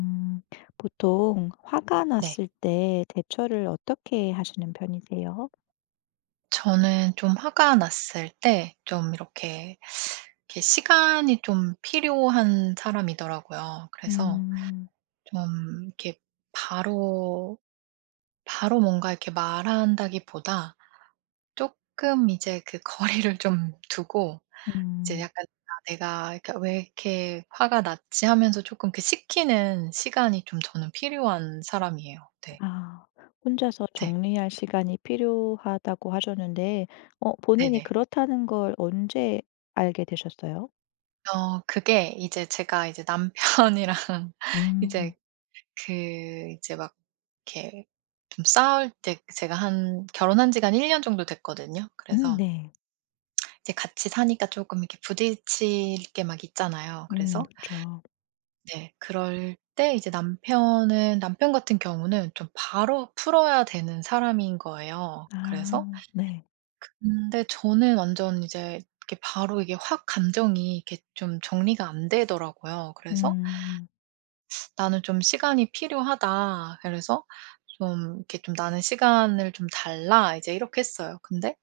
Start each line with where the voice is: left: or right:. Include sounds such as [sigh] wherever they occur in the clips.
left: 음, 보통 화가
right: 네.
left: 났을 때 대처를 어떻게 하시는 편이세요?
right: 저는 좀 화가 났을 때 좀 이렇게 시간이 좀 필요한 사람이더라고요. 그래서
left: 음.
right: 좀 이렇게 바로 바로 뭔가 이렇게 말한다기보다 조금 이제 그 [laughs] 거리를 좀 두고 이제
left: 음.
right: 약간 '아 내가 이렇게 왜 이렇게 화가 났지?' 하면서 조금 그 식히는 시간이 좀 저는 필요한 사람이에요. 네.
left: 아, 혼자서
right: 네.
left: 정리할 시간이 필요하다고 하셨는데, 어, 본인이
right: 네네.
left: 그렇다는 걸 언제 알게 되셨어요?
right: 어 그게 이제 제가 이제 남편이랑 [laughs] 이제
left: 음.
right: 그 이제 막 이렇게 좀 싸울 때 제가 한 결혼한 지가 한 1년 년 정도 됐거든요. 그래서
left: 네.
right: 이제 같이 사니까 조금 이렇게 부딪힐 게 막 있잖아요. 그래서
left: 그렇죠.
right: 네 그럴 때 이제 남편은 남편 같은 경우는 좀 바로 풀어야 되는 사람인 거예요. 그래서
left: 아, 네.
right: 근데 저는 완전 이제 이렇게 바로 이게 확 감정이 이렇게 좀 정리가 안 되더라고요. 그래서
left: 음.
right: "나는 좀 시간이 필요하다." 그래서 좀 이렇게 좀 "나는 시간을 좀 달라." 이제 이렇게 했어요. 근데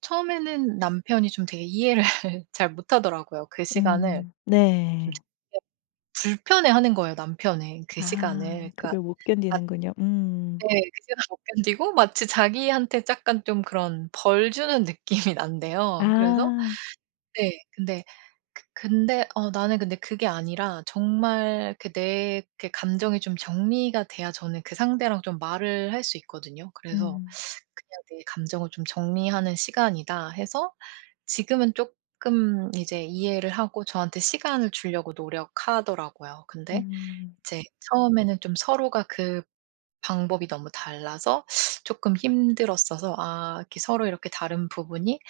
right: 처음에는 남편이 좀 되게 이해를 [laughs] 잘 못하더라고요. 그 시간을 좀
left: 네.
right: 되게 불편해하는 거예요, 남편이 그
left: 아,
right: 시간을. 그러니까
left: 그걸 못
right: 아
left: 견디는군요. 음.
right: 네. 그 시간을 못 견디고 마치 자기한테 약간 좀 그런 벌 주는 느낌이 [laughs] 난대요. 그래서
left: 아.
right: 네. 근데 그 근데 어 나는 근데 그게 아니라 정말 그 내 그 감정이 좀 정리가 돼야 저는 그 상대랑 좀 말을 할 수 있거든요. 그래서
left: 음.
right: '그냥 내 감정을 좀 정리하는 시간이다.' 해서 지금은 조금 이제 이해를 하고 저한테 시간을 주려고 노력하더라고요. 근데
left: 음.
right: 이제 처음에는 좀 서로가 그 방법이 너무 달라서 조금 힘들었어서 '아 이렇게 서로 이렇게 다른 부분이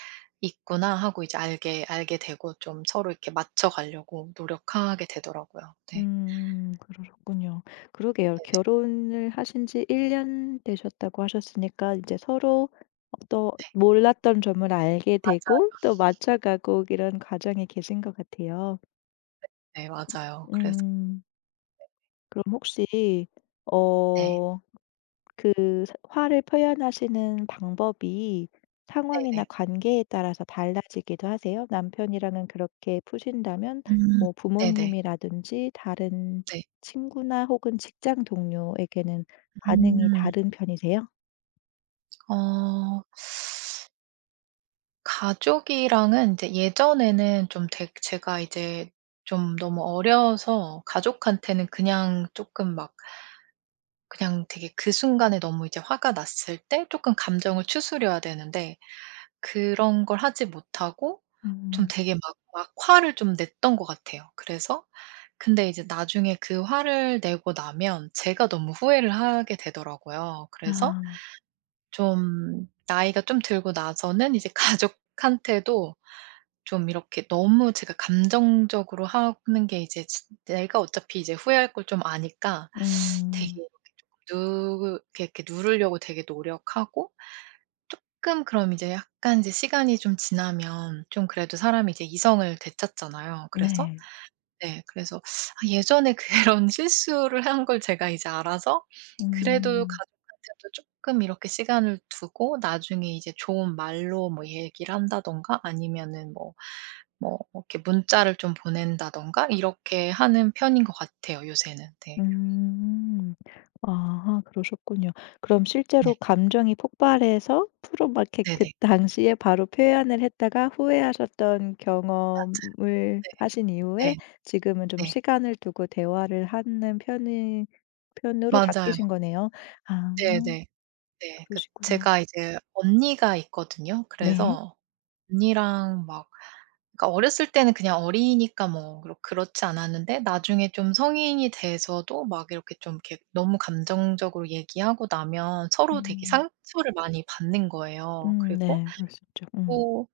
right: 있구나.' 하고 이제 알게 되고 좀 서로 이렇게 맞춰가려고 노력하게 되더라고요. 네.
left: 음, 그러셨군요. 그러게요.
right: 네네.
left: 결혼을 하신 지 1년 되셨다고 하셨으니까 이제 서로 또
right: 네.
left: 몰랐던 점을 알게
right: 맞아요.
left: 되고 또 맞춰 가고 이런 과정에 계신 것 같아요.
right: 네 맞아요. 그래서
left: 음, 그럼 혹시
right: 네.
left: 어 그 사 화를 표현하시는 방법이 상황이나
right: 네네.
left: 관계에 따라서 달라지기도 하세요? 남편이랑은 그렇게 푸신다면
right: 음.
left: 뭐
right: 네네.
left: 부모님이라든지 다른
right: 네.
left: 친구나 혹은 직장 동료에게는 반응이
right: 음.
left: 다른 편이세요?
right: 어. 가족이랑은 이제 예전에는 좀 되 제가 이제 좀 너무 어려서 가족한테는 그냥 조금 막 그냥 되게 그 순간에 너무 이제 화가 났을 때 조금 감정을 추스려야 되는데 그런 걸 하지 못하고 좀
left: 음.
right: 되게 막 화를 좀 냈던 것 같아요. 그래서 근데 이제 나중에 그 화를 내고 나면 제가 너무 후회를 하게 되더라고요. 그래서
left: 아.
right: 좀 나이가 좀 들고 나서는 이제 [laughs] 가족한테도 좀 이렇게 너무 제가 감정적으로 하는 게 이제 내가 어차피 이제 후회할 걸 좀 아니까 되게
left: 음.
right: 이렇게 좀 누 이렇게 누르려고 되게 노력하고 조금 그럼 이제 약간 이제 시간이 좀 지나면 좀 그래도 사람이 이제 이성을 되찾잖아요. 그래서
left: 네.
right: 네 그래서 아 예전에 그런 [laughs] 실수를 한 걸 제가 이제 알아서 그래도
left: 음.
right: 가족한테도 조금 이렇게 시간을 두고 나중에 이제 좋은 말로 뭐 얘기를 한다든가 아니면은 뭐 뭐 이렇게 문자를 좀 보낸다든가 이렇게 하는 편인 것 같아요 요새는. 네.
left: 음. 아, 그러셨군요. 그럼 실제로
right: 네.
left: 감정이 폭발해서 프로 막 이렇게 그
right: 네네.
left: 당시에 바로 표현을 했다가 후회하셨던
right: 아
left: 경험을 하신
right: 네.
left: 이후에
right: 네.
left: 지금은 좀
right: 네.
left: 시간을 두고 대화를 하는 편이 편으로
right: 맞아요.
left: 바뀌신 거네요. 아,
right: 네네. 네. 그
left: 그러시군요.
right: 제가 이제 언니가 있거든요.
left: 네.
right: 그래서 언니랑 막 그러니까 어렸을 때는 그냥 어리니까 뭐 그렇지 않았는데 나중에 좀 성인이 돼서도 막 이렇게 좀 이렇게 너무 감정적으로 얘기하고 나면 서로 되게
left: 음.
right: 상처를 많이 받는 거예요.
left: 음,
right: 그리고
left: 네. 그럴 수 있죠. 음.
right: 또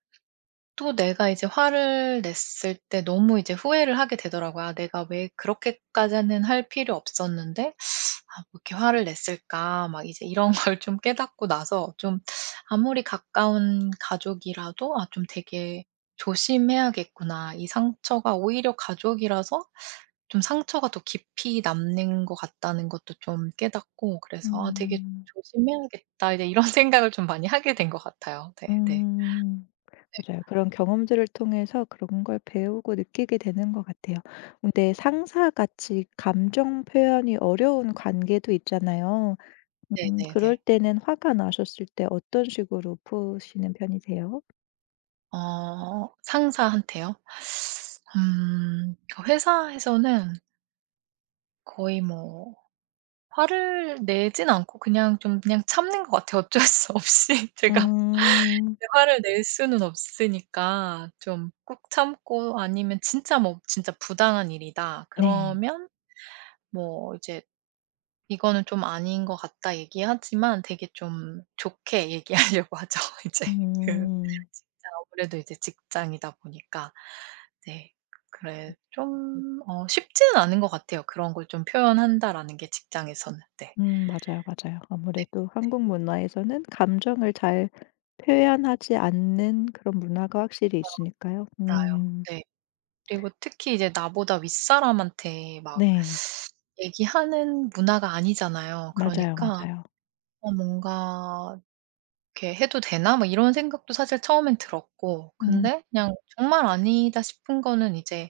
right: 또 내가 이제 화를 냈을 때 너무 이제 후회를 하게 되더라고요. '아 내가 왜 그렇게까지는 할 필요 없었는데 아 왜 이렇게 화를 냈을까.' 막 이제 이런 [laughs] 걸 좀 깨닫고 나서 좀 아무리 가까운 가족이라도 '아 좀 되게 조심해야겠구나. 이 상처가 오히려 가족이라서 좀 상처가 더 깊이 남는 것 같다.'는 것도 좀 깨닫고 그래서 '아 되게
left: 음.
right: 조심해야겠다.' 이제 이런 [laughs] 생각을 좀 많이 하게 된 것 같아요. 네 네.
left: 음. 맞아요. 그런 경험들을 통해서 그런 걸 배우고 느끼게 되는 것 같아요. 근데 상사같이 감정 표현이 어려운 관계도 있잖아요. 음, 그럴
right: 네네네.
left: 때는 화가 나셨을 때 어떤 식으로 푸시는 편이세요?
right: 어 상사한테요? 그 회사에서는 거의 뭐 화를 내진 않고 그냥 좀 그냥 참는 것 같아요. 어쩔 수 없이 [laughs] 제가
left: 음.
right: 네 화를 낼 수는 없으니까 좀 꾹 참고 아니면 진짜 뭐 진짜 부당한 일이다
left: 네.
right: 그러면 뭐 이제 "이거는 좀 아닌 것 같다." 얘기하지만 되게 좀 좋게 얘기하려고 하죠. [laughs] 이제 그
left: 음.
right: 진짜 아무래도 이제 직장이다 보니까. 네. 그래 좀 어 쉽지는 않은 것 같아요. 그런 걸 좀 표현한다라는 게 직장에서는. 네.
left: 음, 맞아요, 맞아요.
right: 네.
left: 아무래도 한국 문화에서는 감정을 잘 표현하지 않는 그런 문화가 확실히 있으니까요.
right: 아요
left: 음.
right: 네. 그리고 특히 이제 나보다 윗사람한테 막
left: 네.
right: 얘기하는 문화가 아니잖아요.
left: 맞아요,
right: 그러니까
left: 맞아요.
right: 어 뭔가 '이렇게 해도 되나?' 뭐 이런 생각도 사실 처음엔 들었고
left: 음.
right: 근데 그냥 정말 아니다 싶은 거는 이제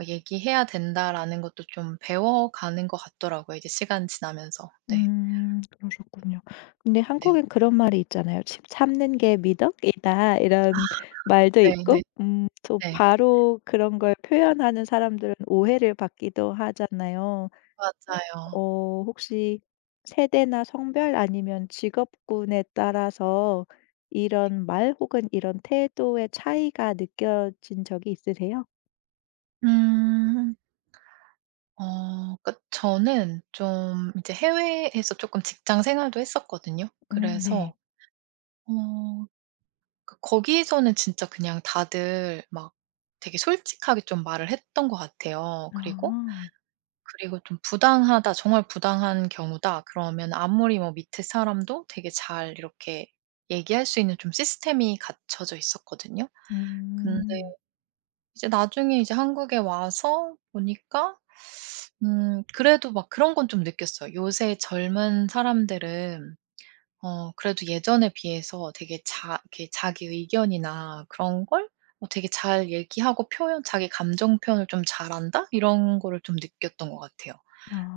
right: 어 '얘기해야 된다.'라는 것도 좀 배워가는 것 같더라고요 이제 시간이 지나면서. 네.
left: 음, 그러셨군요. 근데
right: 네.
left: 한국엔 그런 말이 있잖아요. "침 참는 게 미덕이다." 이런 말도
right: 네네
left: 있고
right: 네.
left: 또
right: 네.
left: 바로 그런 걸 표현하는 사람들은 오해를 받기도 하잖아요.
right: 맞아요.
left: 어, 혹시 세대나 성별 아니면 직업군에 따라서 이런 말 혹은 이런 태도의 차이가 느껴진 적이 있으세요?
right: 음. 어 그러니까 저는 좀 이제 해외에서 쪼끔 직장 생활도 했었거든요.
left: 음, 네.
right: 그래서 어 그 거기서는 진짜 그냥 다들 막 되게 솔직하게 좀 말을 했던 것 같아요. 그리고
left: 아.
right: 그리고 좀 '부당하다. 정말 부당한 경우다.' 그러면 아무리 뭐 밑에 사람도 되게 잘 이렇게 얘기할 수 있는 좀 시스템이 갖춰져 있었거든요. 근데
left: 음.
right: 이제 나중에 이제 한국에 와서 보니까 그래도 막 그런 건 좀 느꼈어요. 요새 젊은 사람들은 어 그래도 예전에 비해서 되게 자 이렇게 자기 의견이나 그런 걸 어 되게 잘 얘기하고 표현 '자기 감정 표현을 좀 잘한다.' 이런 거를 좀 느꼈던 것 같아요.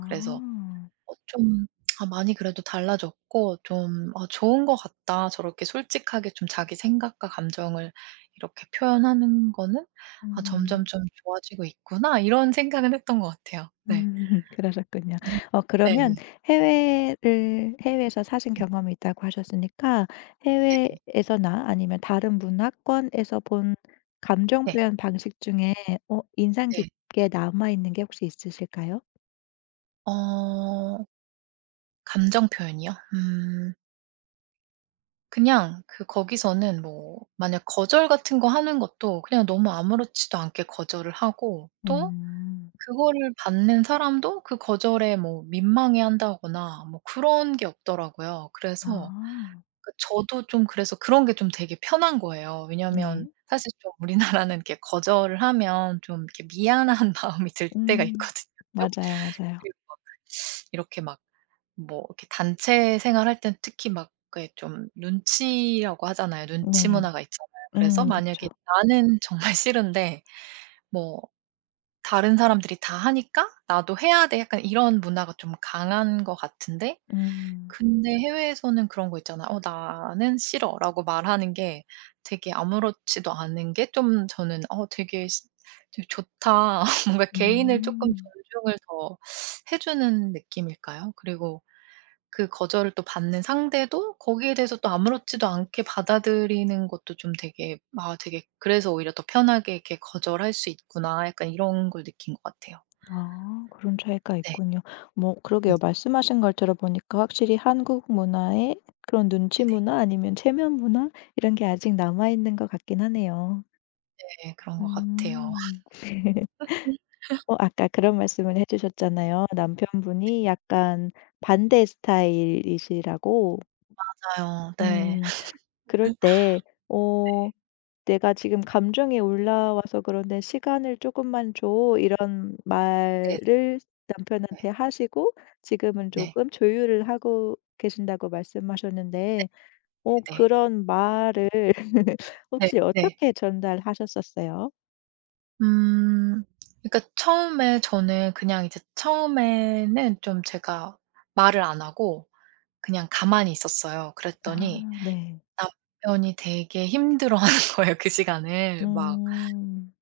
right: 그래서 어 좀 아 많이 그래도 달라졌고 좀 '아 좋은 것 같다. 저렇게 솔직하게 좀 자기 생각과 감정을 이렇게 표현하는 거는 아 점점
left: 음.
right: 좀 좋아지고 있구나.' 이런 생각은 했던 것 같아요. 네.
left: 음. [laughs] 그러셨군요.
right: 음.
left: 어, 그러면
right: 네네.
left: 해외를 해외에서 사신
right: 음
left: 경험이 있다고 하셨으니까
right: 네네.
left: 해외에서나 아니면 다른 문화권에서 본 감정
right: 네.
left: 표현 방식 중에 어 인상
right: 네.
left: 깊게 남아 있는 게 혹시 있으실까요?
right: 어 감정 표현이요? 그냥 그 거기서는 뭐 만약 거절 같은 거 하는 것도 그냥 너무 아무렇지도 않게 거절을 하고 또
left: 음.
right: 그거를 받는 사람도 그 거절에 뭐 민망해한다거나 뭐 그런 게 없더라고요. 그래서
left: 아,
right: 그 저도 좀 그래서 그런 게 좀 되게 편한 거예요.
left: 네.
right: 왜냐하면 사실 좀 우리나라는 이렇게 거절을 하면 좀 이렇게 미안한 [laughs] 마음이 들 때가
left: 음.
right: 있거든요. 좀
left: 맞아요, 맞아요.
right: 이렇게 막 뭐 이렇게 단체 생활할 땐 특히 막 그게 좀 눈치라고 하잖아요. 눈치
left: 네.
right: 문화가 있잖아요. 그래서
left: 음, 그쵸.
right: 만약에 나는 정말 싫은데 뭐 '다른 사람들이 다 하니까 나도 해야 돼.' 약간 이런 문화가 좀 강한 것 같은데
left: 음.
right: 근데 해외에서는 그런 거 있잖아요. "어 나는 싫어."라고 말하는 게 되게 아무렇지도 않은 게 좀 저는 어 되게 시 되게 좋다. [laughs] 뭔가 개인을 쪼끔
left: 음.
right: 존중을 더 해 주는 느낌일까요? 그리고 그 거절을 또 받는 상대도 거기에 대해서 또 아무렇지도 않게 받아들이는 것도 좀 되게 아 되게 그래서 오히려 더 편하게 이렇게 '거절할 수 있구나.' 약간 이런 걸 느낀 것 같아요.
left: 아, 그런 차이가
right: 네.
left: 있군요. 뭐,
right: 음
left: 그러게요. 말씀하신 걸 들어보니까 확실히 한국 문화의 그런 눈치
right: 네네.
left: 문화 아니면 체면 문화 이런 게 아직 남아 있는 것 같긴 하네요.
right: 네 그런 것 같아요.
left: 음. [laughs] 어, 아까 그런 말씀을 해 주셨잖아요. 남편분이 약간 반대 스타일이시라고.
right: 맞아요. 네.
left: 음. 그럴 때 어 "내가 지금 감정이 올라와서 그런데 시간을 조금만 줘." 이런
right: 네네네.
left: 말을 남편한테 하시고 지금은
right: 네.
left: 조금 조율을 하고 계신다고 말씀하셨는데 어
right: 네네.
left: 그런 말을 [laughs]
right: 네.
left: 혹시
right: 네.
left: 어떻게 전달하셨었어요?
right: 음 그러니까 처음에 저는 그냥 이제 처음에는 좀 제가 말을 안 하고 그냥 가만히 있었어요. 그랬더니
left: 아, 네.
right: 남편이 되게 힘들어하는 거예요, 그 시간을. 막
left: 음.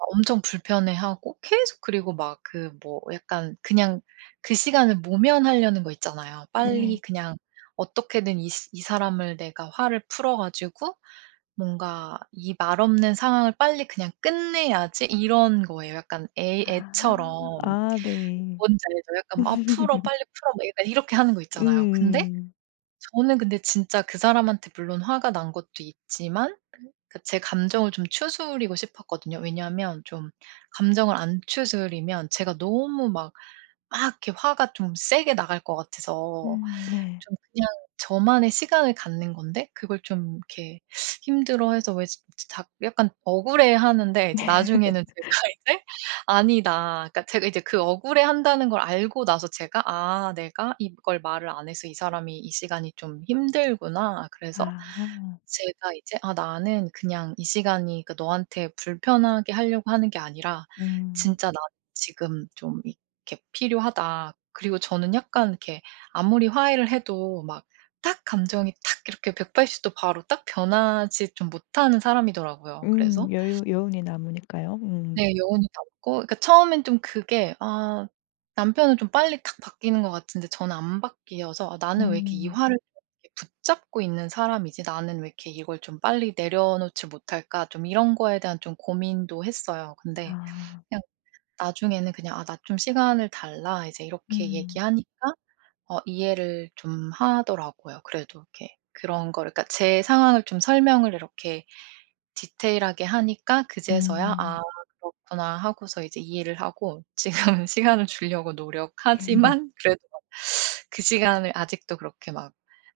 right: 엄청 불편해하고 계속 그리고 막 그 뭐 약간 그냥 그 시간을 모면하려는 거 있잖아요. 빨리
left: 네.
right: 그냥 어떻게든 이 스 이 사람을 내가 화를 풀어 가지고 뭔가 이 말없는 상황을 빨리 그냥 끝내야지 이런 거예요. 약간 애
left: 아.
right: 애처럼.
left: 아, 네.
right: 뭔지 알죠? 약간 막 "아 풀어.
left: [laughs]
right: 빨리 풀어." 막 약간 이렇게 하는 거 있잖아요. 근데
left: 음.
right: 저는 근데 진짜 그 사람한테 물론 화가 난 것도 있지만 그 제 감정을 좀 추스리고 싶었거든요. 왜냐하면 좀 감정을 안 추스리면 제가 너무 막 이렇게 화가 좀 세게 나갈 것 같아서
left: 음, 네.
right: 좀 그냥 저만의 시간을 갖는 건데 그걸 좀 이렇게 힘들어해서 왜 지 작 약간 억울해하는데 이제 나중에는
left: [laughs]
right: [laughs] 제가 이제 '아니다.' 그러니까 제가 이제 그 억울해한다는 걸 알고 나서 제가 '아 내가 이걸 말을 안 해서 이 사람이 이 시간이 좀 힘들구나.' 그래서
left: 아.
right: 제가 이제 '아 나는 그냥 이 시간이 그 너한테 불편하게 하려고 하는 게 아니라
left: 음.
right: 진짜 나는 지금 좀이 이렇게 필요하다. 그리고 저는 약간 이렇게 아무리 화해를 해도 막 딱 감정이 탁 이렇게 180도 바로 딱 변하지 좀 못하는 사람이더라고요. 그래서
left: 음, 여유 여운이 남으니까요. 음.
right: 네 여운이 남고 그러니까 처음엔 좀 그게 아 남편은 좀 빨리 탁 바뀌는 것 같은데 저는 안 바뀌어서 '아 나는 왜 이렇게 이
left: 음.
right: 화를 이렇게 붙잡고 있는 사람이지? 나는 왜 이렇게 이걸 좀 빨리 내려놓지 못할까?' 좀 이런 거에 대한 좀 고민도 했어요. 근데
left: 아.
right: 그냥 나중에는 그냥 "아 나 좀 시간을 달라." 이제 이렇게
left: 음.
right: 얘기하니까 어 이해를 좀 하더라고요. 그래도 이렇게 그런 거를 그러니까 제 상황을 좀 설명을 이렇게 디테일하게 하니까 그제서야 '아
left: 음.
right: 그렇구나.' 하고서 이제 이해를 하고 지금은 [laughs] 시간을 주려고 노력하지만
left: [laughs]
right: 그래도 막그 시간을 아직도 그렇게 막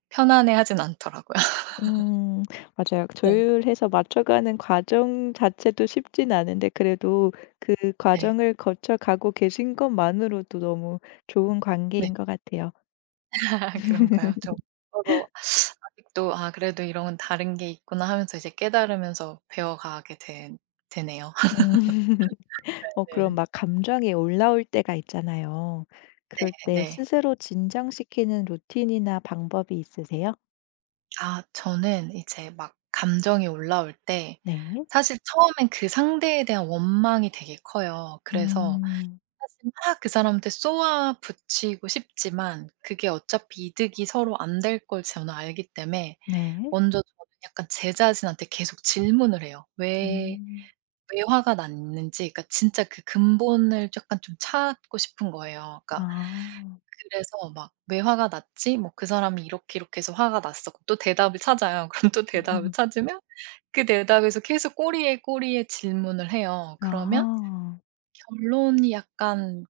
right: 편안해하진 않더라고요. [laughs]
left: 음. 맞아요.
right: 네.
left: 조율해서 맞춰가는 과정 자체도 쉽진 않은데 그래도 그
right: 네.
left: 과정을 거쳐가고 계신 것만으로도 너무 좋은
right: 네.
left: 관계인 것 같아요.
right: [laughs] 그런가요? 좀 서로 아직도 '아 그래도 이런 건 다른 게 있구나.' 하면서 이제 깨달으면서 배워가게 된 되네요. [laughs]
left: 음. [laughs] 어,
right: 네
left: 그럼
right: 네.
left: 막 감정이 올라올 때가 있잖아요. 그럴 때
right: 네.
left: 스스로 진정시키는 루틴이나 방법이 있으세요?
right: 아 저는 이제 막 감정이 올라올 때
left: 네.
right: 사실 처음엔 그 상대에 대한 원망이 되게 커요. 그래서
left: 음.
right: 사실 막 그 사람한테 쏘아 붙이고 싶지만 그게 어차피 이득이 서로 안 될 걸 저는 알기 때문에
left: 네.
right: 먼저 저는 약간 제 자신한테 계속 질문을 해요. "왜
left: 음.
right: 왜 화가 났는지 그러니까 진짜 그 근본을 약간 좀 찾고 싶은 거예요. 그러니까
left: 아.
right: 그래서 막 "왜 화가 났지?" 뭐 "그 사람이 이렇게 이렇게 해서 화가 났어." 그럼 또 대답을 찾아요. [laughs] 그럼 또 대답을
left: 음.
right: 찾으면 그 대답에서 계속 꼬리에 꼬리에 질문을 해요. 그러면
left: 아,
right: 결론이 약간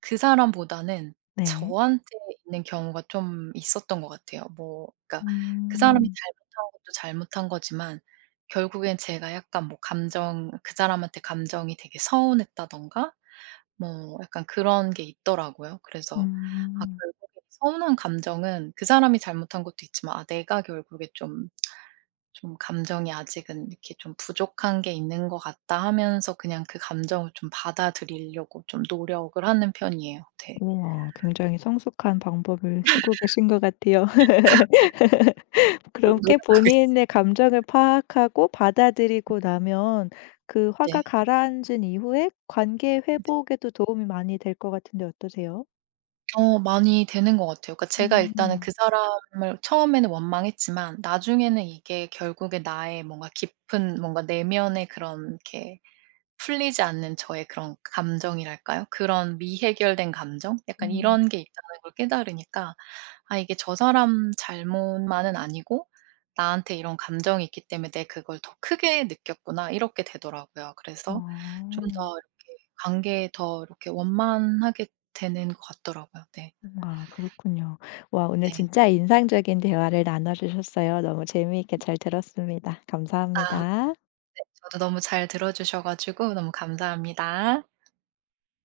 right: 그 사람보다는
left: 네.
right: 저한테 있는 경우가 좀 있었던 것 같아요. 뭐 그러니까 그 사람이
left: 음.
right: 잘못한 것도 잘못한 거지만 결국엔 제가 약간 뭐 감정 그 사람한테 감정이 되게 서운했다든가 뭐 약간 그런 게 있더라고요. 그래서 아
left: 음.
right: 결국에 서운한 감정은 그 사람이 잘못한 것도 있지만 '아 내가 결국에 좀 좀 감정이 아직은 이렇게 좀 부족한 게 있는 것 같다.' 하면서 그냥 그 감정을 좀 받아들이려고 좀 노력을 하는 편이에요. 네.
left: 우와. 굉장히 성숙한 방법을 쓰고 계신 것 같아요. [laughs]
right: 노 노
left: 그렇게
right: 력하고 있어요.
left: 본인의 감정을 파악하고 받아들이고 나면 그 화가
right: 네.
left: 가라앉은 이후에 관계 회복에도 도움이 많이 될 것 같은데 어떠세요?
right: 어 많이 되는 것 같아요. 그러니까 제가 일단은
left: 음.
right: 그 사람을 처음에는 원망했지만 나중에는 이게 결국에 나의 뭔가 깊은 뭔가 내면의 그런 이렇게 풀리지 않는 저의 그런 감정이랄까요? 그런 미해결된 감정? 약간
left: 음.
right: 이런 게 있다는 걸 깨달으니까 '아 이게 저 사람 잘못만은 아니고 나한테 이런 감정이 있기 때문에 내 그걸 더 크게 느꼈구나.' 이렇게 되더라고요. 그래서 좀 더
left: 어.
right: 이렇게 관계에 더 이렇게 원만하게 되는 것 같더라고요. 네.
left: 아, 그렇군요. 와, 오늘
right: 네.
left: 진짜 인상적인 대화를 나눠 주셨어요. 너무 재미있게 잘 들었습니다.
right: 아
left: 감사합니다.
right: 네. 저도 너무 잘 들어 주셔 가지고 너무 감사합니다.